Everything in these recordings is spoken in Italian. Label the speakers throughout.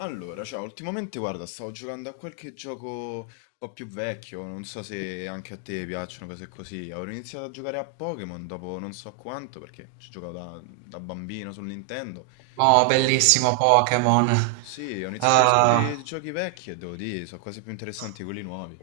Speaker 1: Allora, ciao, ultimamente guarda, stavo giocando a qualche gioco un po' più vecchio, non so se anche a te piacciono cose così. Avevo iniziato a giocare a Pokémon dopo non so quanto, perché ci giocavo da, da bambino sul Nintendo.
Speaker 2: Oh,
Speaker 1: E...
Speaker 2: bellissimo Pokémon.
Speaker 1: Sì, ho iniziato a riscoprire
Speaker 2: Ah,
Speaker 1: i giochi vecchi e devo dire, sono quasi più interessanti di quelli nuovi.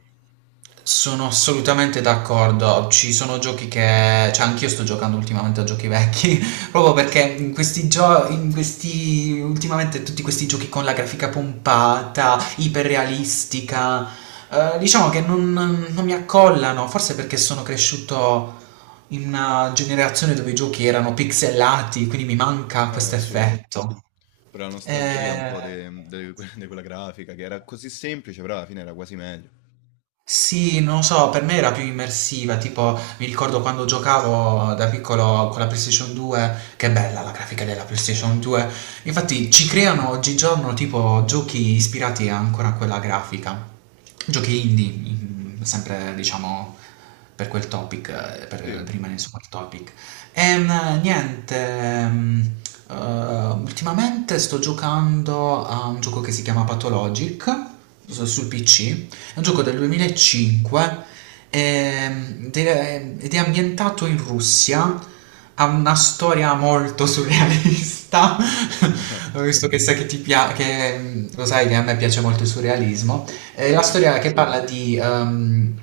Speaker 2: sono assolutamente d'accordo. Ci sono giochi che... Cioè, anch'io sto giocando ultimamente a giochi vecchi, proprio perché in questi giochi, in questi... ultimamente tutti questi giochi con la grafica pompata, iperrealistica, diciamo che non mi accollano, forse perché sono cresciuto in una generazione dove i giochi erano pixelati, quindi mi manca questo
Speaker 1: Eh sì,
Speaker 2: effetto.
Speaker 1: pure la nostalgia un po'
Speaker 2: Eh...
Speaker 1: di quella grafica, che era così semplice, però alla fine era quasi meglio.
Speaker 2: Sì, non lo so, per me era più immersiva, tipo mi ricordo quando giocavo da piccolo con la PlayStation 2, che bella la grafica della PlayStation 2, infatti ci creano oggigiorno tipo giochi ispirati ancora a quella grafica, giochi indie, sempre diciamo per quel topic, per
Speaker 1: Sì,
Speaker 2: rimanere su quel topic. Niente, eh, ultimamente sto giocando a un gioco che si chiama Pathologic sul PC. È un gioco del 2005, ed è ambientato in Russia, ha una storia molto surrealista, visto che sai che ti piace, che lo sai che a me piace molto il surrealismo. È la
Speaker 1: sì,
Speaker 2: storia che parla di... ehm,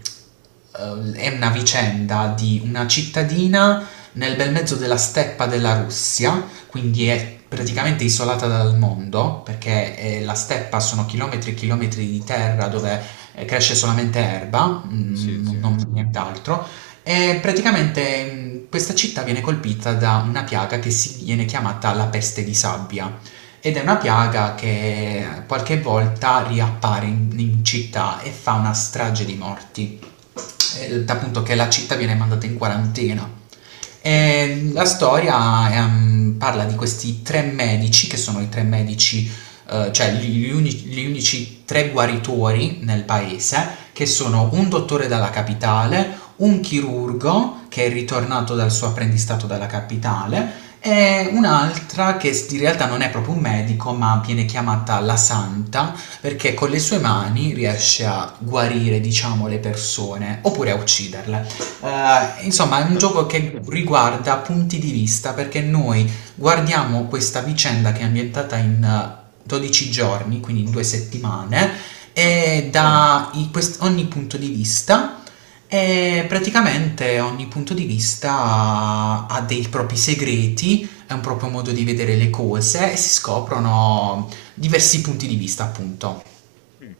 Speaker 2: eh, è una vicenda di una cittadina nel bel mezzo della steppa della Russia, quindi
Speaker 1: mhm,
Speaker 2: è praticamente isolata dal mondo, perché la steppa sono chilometri e chilometri di terra dove cresce solamente erba,
Speaker 1: sì, sì,
Speaker 2: non nient'altro, e praticamente questa città viene colpita da una piaga che si viene chiamata la peste di sabbia. Ed è una piaga che qualche volta riappare in città e fa una strage di morti, appunto, che la città viene mandata in quarantena.
Speaker 1: sì.
Speaker 2: E la storia, parla di questi tre medici, che sono i tre medici, cioè gli unici tre guaritori nel paese, che sono un dottore dalla capitale, un chirurgo che è ritornato dal suo apprendistato dalla capitale e un'altra che in realtà non è proprio un medico, ma viene chiamata la santa, perché con le sue mani riesce a guarire, diciamo, le persone oppure a ucciderle. Insomma, è un gioco che riguarda punti di vista, perché noi guardiamo questa vicenda che è ambientata in 12 giorni, quindi in 2 settimane,
Speaker 1: Ah,
Speaker 2: e ogni punto di vista. E praticamente ogni punto di vista ha dei propri segreti, è un proprio modo di vedere le cose e si scoprono diversi punti di vista, appunto.
Speaker 1: mh.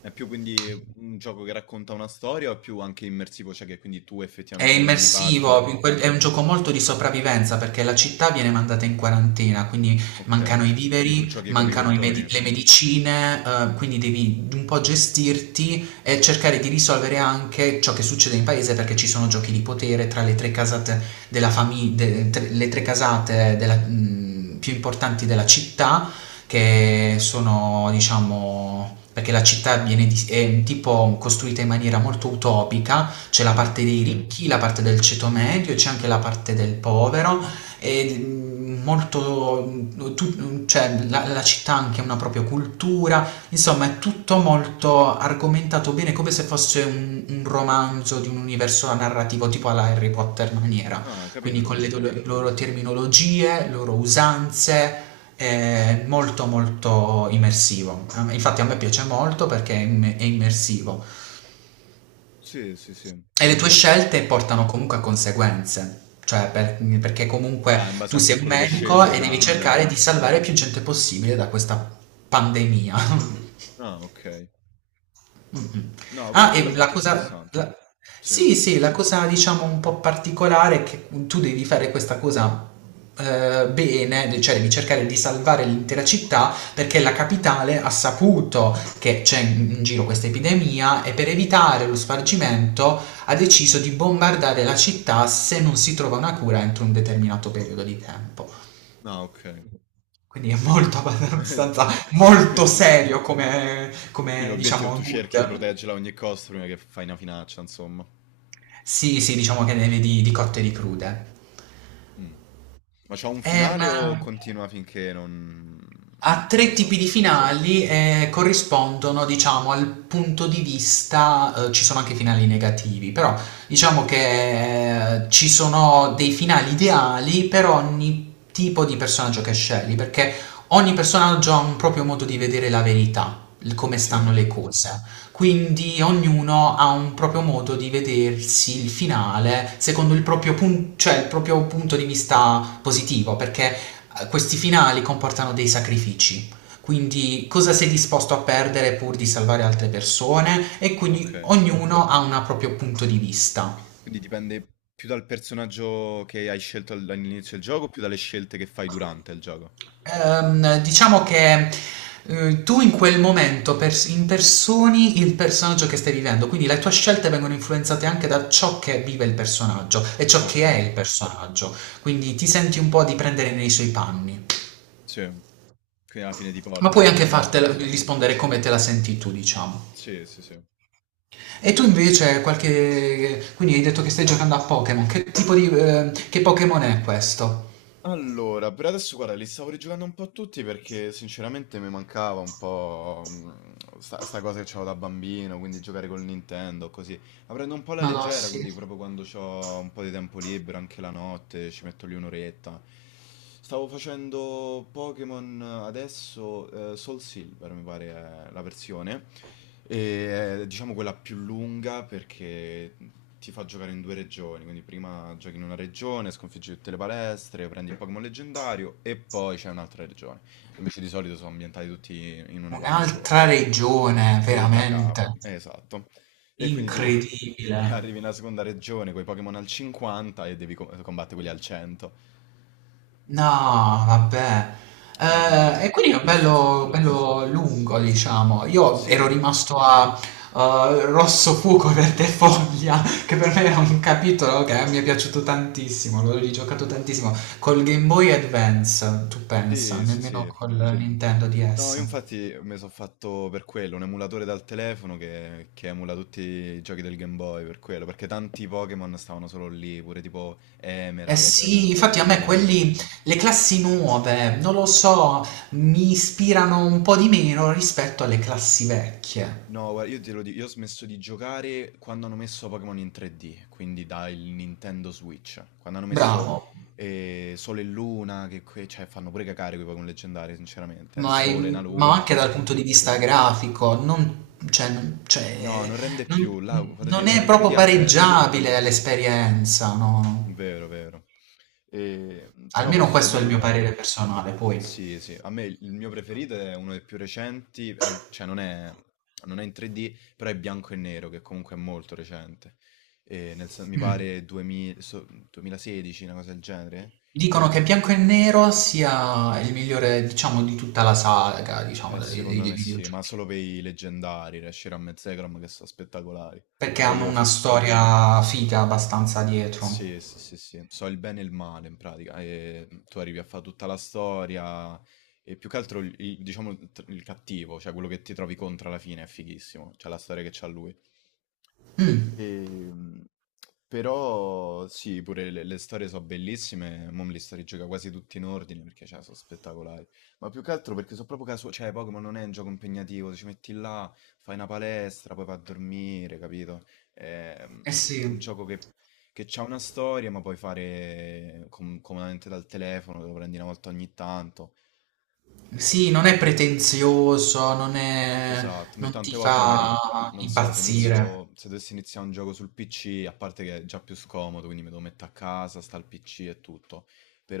Speaker 1: È più quindi un gioco che racconta una storia o è più anche immersivo, cioè che quindi tu
Speaker 2: È
Speaker 1: effettivamente prendi parte?
Speaker 2: immersivo, in quel è un gioco molto di sopravvivenza perché la città viene mandata in quarantena, quindi mancano
Speaker 1: Okay.
Speaker 2: i
Speaker 1: Quindi tu
Speaker 2: viveri,
Speaker 1: giochi come i
Speaker 2: mancano
Speaker 1: dottori.
Speaker 2: le medicine, quindi devi un po' gestirti e cercare di risolvere anche ciò che succede in paese, perché ci sono giochi di potere tra le tre casate della fami- de- tre- le tre casate più importanti della città, che sono, diciamo, perché la città è tipo costruita in maniera molto utopica. C'è la
Speaker 1: Ah-ah.
Speaker 2: parte dei ricchi, la parte del ceto medio, c'è anche la parte del povero e molto, mm, tu- mm, cioè, la città ha anche una propria cultura, insomma è tutto molto argomentato bene, come se fosse un romanzo di un universo narrativo tipo alla Harry Potter maniera,
Speaker 1: Ah,
Speaker 2: quindi
Speaker 1: ho
Speaker 2: con
Speaker 1: capito,
Speaker 2: le
Speaker 1: sì.
Speaker 2: loro terminologie, le loro usanze, è molto molto immersivo. Infatti a me piace molto perché è immersivo.
Speaker 1: Sì, sì, sì.
Speaker 2: E le tue scelte portano comunque a conseguenze, cioè perché comunque
Speaker 1: Ah, in base
Speaker 2: tu
Speaker 1: anche a
Speaker 2: sei un
Speaker 1: quello che scegli
Speaker 2: medico
Speaker 1: ti
Speaker 2: e devi
Speaker 1: dà,
Speaker 2: cercare
Speaker 1: eh?
Speaker 2: di salvare più gente possibile da questa pandemia.
Speaker 1: Ah, okay.
Speaker 2: Mhm.
Speaker 1: No,
Speaker 2: Ah,
Speaker 1: quello è
Speaker 2: e la
Speaker 1: molto
Speaker 2: cosa...
Speaker 1: interessante. Sì.
Speaker 2: Sì, sì, la cosa, diciamo, un po' particolare è che tu devi fare questa cosa, bene, cioè devi cercare di salvare l'intera città, perché la capitale ha saputo che c'è in giro questa epidemia e, per evitare lo spargimento, ha deciso di bombardare la città se non si trova una cura entro un determinato periodo di tempo.
Speaker 1: Ah, okay.
Speaker 2: Quindi è molto
Speaker 1: Quindi tu
Speaker 2: abbastanza
Speaker 1: sì,
Speaker 2: molto serio come,
Speaker 1: quindi
Speaker 2: come
Speaker 1: l'obiettivo
Speaker 2: diciamo,
Speaker 1: tu cerchi di
Speaker 2: mood.
Speaker 1: proteggerla a ogni costo prima che fai una finaccia, insomma.
Speaker 2: Sì, sì, diciamo che ne vedi di cotte e di crude.
Speaker 1: Mh. Ma c'ha un finale o
Speaker 2: Ok.
Speaker 1: continua finché non...
Speaker 2: Ha
Speaker 1: non lo
Speaker 2: tre
Speaker 1: so?
Speaker 2: tipi di finali e corrispondono, diciamo, al punto di vista. Ci sono anche finali negativi, però diciamo che, ci sono dei finali ideali per ogni tipo di personaggio che scegli, perché ogni personaggio ha un proprio modo di vedere la verità, il come stanno
Speaker 1: Sì?
Speaker 2: le cose. Quindi ognuno ha un proprio modo di vedersi il finale secondo il proprio, cioè il proprio punto di vista positivo, perché questi finali comportano dei sacrifici. Quindi, cosa sei disposto a perdere pur di salvare altre persone? E
Speaker 1: Ok.
Speaker 2: quindi ognuno ha un proprio punto di vista.
Speaker 1: Quindi dipende più dal personaggio che hai scelto all'inizio del gioco, più dalle scelte che fai durante il gioco.
Speaker 2: Diciamo che, tu in quel momento impersoni il personaggio che stai vivendo, quindi le tue scelte vengono influenzate anche da ciò che vive il personaggio e ciò
Speaker 1: Ok,
Speaker 2: che è il personaggio, quindi ti senti un po' di prendere nei suoi panni,
Speaker 1: sì. Quindi alla fine ti
Speaker 2: ma
Speaker 1: porta a
Speaker 2: puoi
Speaker 1: quel
Speaker 2: anche
Speaker 1: finale,
Speaker 2: fartela
Speaker 1: insomma.
Speaker 2: rispondere come te la senti tu, diciamo.
Speaker 1: Sì, sì, sì.
Speaker 2: E tu invece qualche... quindi hai detto che stai giocando a Pokémon, che tipo di... che Pokémon è questo?
Speaker 1: Allora, per adesso guarda, li stavo rigiocando un po' tutti perché sinceramente mi mancava un po' sta cosa che c'avevo da bambino, quindi giocare col Nintendo, così. La prendo un po' alla
Speaker 2: Madonna,
Speaker 1: leggera,
Speaker 2: sì.
Speaker 1: quindi proprio quando ho un po' di tempo libero, anche la notte, ci metto lì un'oretta. Stavo facendo Pokémon adesso, Soul Silver mi pare è la versione, e è, diciamo quella più lunga perché ti fa giocare in due regioni, quindi prima giochi in una regione, sconfiggi tutte le palestre, prendi il Pokémon leggendario e poi c'è un'altra regione. Invece di solito sono ambientati tutti in una parte sola.
Speaker 2: Un'altra regione,
Speaker 1: E da capo,
Speaker 2: veramente.
Speaker 1: esatto. E quindi tu
Speaker 2: Incredibile.
Speaker 1: arrivi nella seconda regione con i Pokémon al 50 e devi combattere quelli al 100.
Speaker 2: No, vabbè.
Speaker 1: Quindi
Speaker 2: Eh,
Speaker 1: è
Speaker 2: e quindi è
Speaker 1: abbastanza
Speaker 2: bello,
Speaker 1: complesso.
Speaker 2: bello lungo, diciamo. Io
Speaker 1: Sì,
Speaker 2: ero rimasto a Rosso Fuoco Verde Foglia, che per me era un capitolo che mi è piaciuto tantissimo, l'ho rigiocato tantissimo. Col Game Boy Advance, tu pensa,
Speaker 1: sì, sì,
Speaker 2: nemmeno
Speaker 1: sì.
Speaker 2: col, sì, Nintendo
Speaker 1: No, io
Speaker 2: DS.
Speaker 1: infatti mi sono fatto per quello, un emulatore dal telefono che emula tutti i giochi del Game Boy, per quello, perché tanti Pokémon stavano solo lì, pure tipo
Speaker 2: Eh
Speaker 1: Emerald,
Speaker 2: sì,
Speaker 1: uno dei
Speaker 2: infatti a me
Speaker 1: primi.
Speaker 2: quelli, le classi nuove, non lo so, mi ispirano un po' di meno rispetto alle classi vecchie.
Speaker 1: No, guarda, io te lo dico, io ho smesso di giocare quando hanno messo Pokémon in 3D, quindi dal Nintendo Switch, quando hanno messo
Speaker 2: Bravo.
Speaker 1: Sole e Luna, che cioè, fanno pure cacare quei Pokémon leggendari, sinceramente, un
Speaker 2: Ma,
Speaker 1: sole, una
Speaker 2: in- ma
Speaker 1: luna,
Speaker 2: anche
Speaker 1: cioè...
Speaker 2: dal punto di vista grafico, non, cioè,
Speaker 1: No, non rende
Speaker 2: non-
Speaker 1: più, là, quando è
Speaker 2: non
Speaker 1: diventato
Speaker 2: è
Speaker 1: in 3D
Speaker 2: proprio
Speaker 1: ha perso,
Speaker 2: pareggiabile l'esperienza, no?
Speaker 1: vero, vero. E, però
Speaker 2: Almeno
Speaker 1: posso
Speaker 2: questo è il mio
Speaker 1: dire,
Speaker 2: parere personale, poi.
Speaker 1: sì, sì, a me il mio preferito è uno dei più recenti, cioè non è, non è in 3D, però è bianco e nero, che comunque è molto recente. E nel mi
Speaker 2: Mm.
Speaker 1: pare 2000 2016, una cosa del genere.
Speaker 2: Dicono che Bianco e Nero sia il migliore, diciamo, di tutta la saga, diciamo, dei, dei-
Speaker 1: Secondo
Speaker 2: dei
Speaker 1: me sì,
Speaker 2: videogiochi,
Speaker 1: ma solo per i leggendari, Reshiram e Zekrom, che sono spettacolari.
Speaker 2: perché
Speaker 1: Cioè
Speaker 2: hanno
Speaker 1: io
Speaker 2: una
Speaker 1: so...
Speaker 2: storia figa abbastanza dietro.
Speaker 1: Sì, sì, sì, sì. So il bene e il male in pratica, tu arrivi a fa' tutta la storia e più che altro il diciamo il cattivo, cioè quello che ti trovi contro alla fine è fighissimo, cioè la storia che c'ha lui.
Speaker 2: Mm.
Speaker 1: Ehm, però sì, pure le storie sono bellissime, mo me li sto rigioca quasi tutti in ordine perché cioè, sono spettacolari, ma più che altro perché sono proprio casuali, cioè Pokémon non è un gioco impegnativo, ci metti là, fai una palestra, poi vai a dormire, capito? È
Speaker 2: Eh
Speaker 1: un
Speaker 2: sì.
Speaker 1: gioco che ha una storia ma puoi fare comodamente dal telefono, te lo prendi una volta ogni tanto.
Speaker 2: Sì, non è pretenzioso,
Speaker 1: Esatto, invece
Speaker 2: non
Speaker 1: tante
Speaker 2: ti
Speaker 1: volte magari,
Speaker 2: fa
Speaker 1: non so,
Speaker 2: impazzire.
Speaker 1: se dovessi iniziare un gioco sul PC, a parte che è già più scomodo, quindi me lo metto a casa, sta al PC e tutto,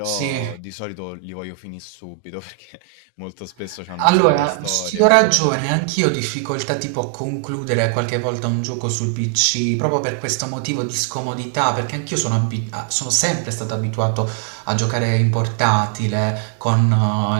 Speaker 2: Sì.
Speaker 1: di solito li voglio finire subito perché molto spesso hanno una bella
Speaker 2: Allora, ti
Speaker 1: storia e
Speaker 2: do
Speaker 1: quindi
Speaker 2: ragione, anch'io ho difficoltà tipo a concludere qualche volta un gioco sul PC, proprio per questo motivo di scomodità, perché anch'io sono sempre stato abituato a giocare in portatile con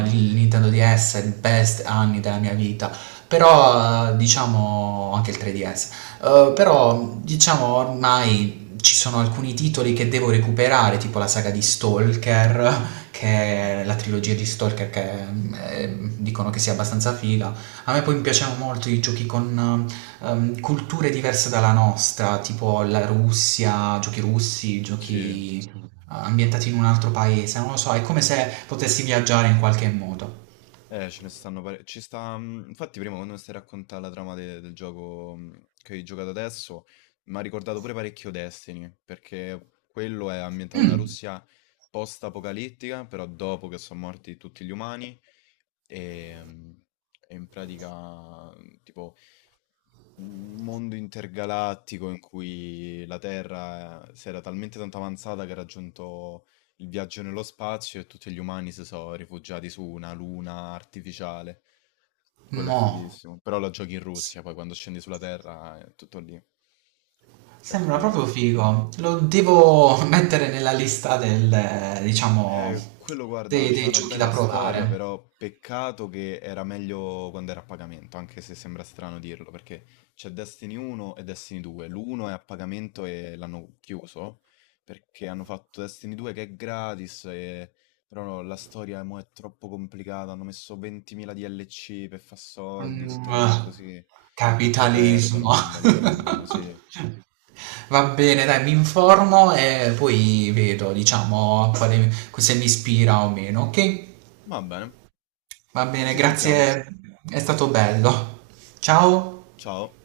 Speaker 2: il Nintendo DS, il best anni della mia vita, però diciamo anche il 3DS. Però diciamo ormai ci sono alcuni titoli che devo recuperare, tipo la saga di Stalker, che è la trilogia di Stalker che, dicono che sia abbastanza figa. A me poi mi piacevano molto i giochi con culture diverse dalla nostra, tipo la Russia, giochi russi,
Speaker 1: sì.
Speaker 2: giochi ambientati in un altro paese, non lo so, è come se potessi viaggiare in qualche modo.
Speaker 1: Ce ne stanno pare. Ci sta, mhmm, infatti prima quando mi stai a raccontà la trama de del gioco, mhmm, che hai giocato adesso, m'ha ricordato pure parecchio Destiny, perché quello è ambientato nella Russia post-apocalittica, però dopo che son morti tutti gli umani, ehm, e in pratica, mhmm, tipo un mondo intergalattico in cui la Terra si era talmente tanto avanzata che ha raggiunto il viaggio nello spazio e tutti gli umani si sono rifugiati su una luna artificiale. Quello è
Speaker 2: Mo,
Speaker 1: fighissimo. Però lo giochi in Russia, poi quando scendi sulla Terra, è tutto lì. È
Speaker 2: sembra proprio
Speaker 1: figo.
Speaker 2: figo. Lo devo mettere nella lista diciamo,
Speaker 1: Quello guarda,
Speaker 2: dei,
Speaker 1: c'ha
Speaker 2: dei
Speaker 1: una
Speaker 2: giochi da
Speaker 1: bella storia,
Speaker 2: provare.
Speaker 1: però peccato che era meglio quando era a pagamento, anche se sembra strano dirlo, perché c'è Destiny 1 e Destiny 2. L'uno è a pagamento e l'hanno chiuso, perché hanno fatto Destiny 2 che è gratis, e... però no, la storia mo è troppo complicata, hanno messo 20.000 DLC per far soldi, tutte
Speaker 2: Mm,
Speaker 1: cose
Speaker 2: eh.
Speaker 1: così, e poi perdono
Speaker 2: Capitalismo.
Speaker 1: quando allungano, sì.
Speaker 2: Va bene, dai, mi informo e poi vedo, diciamo, se mi ispira o meno, ok?
Speaker 1: Va bene,
Speaker 2: Va bene,
Speaker 1: ci sentiamo.
Speaker 2: grazie, è stato bello. Ciao.
Speaker 1: Ciao.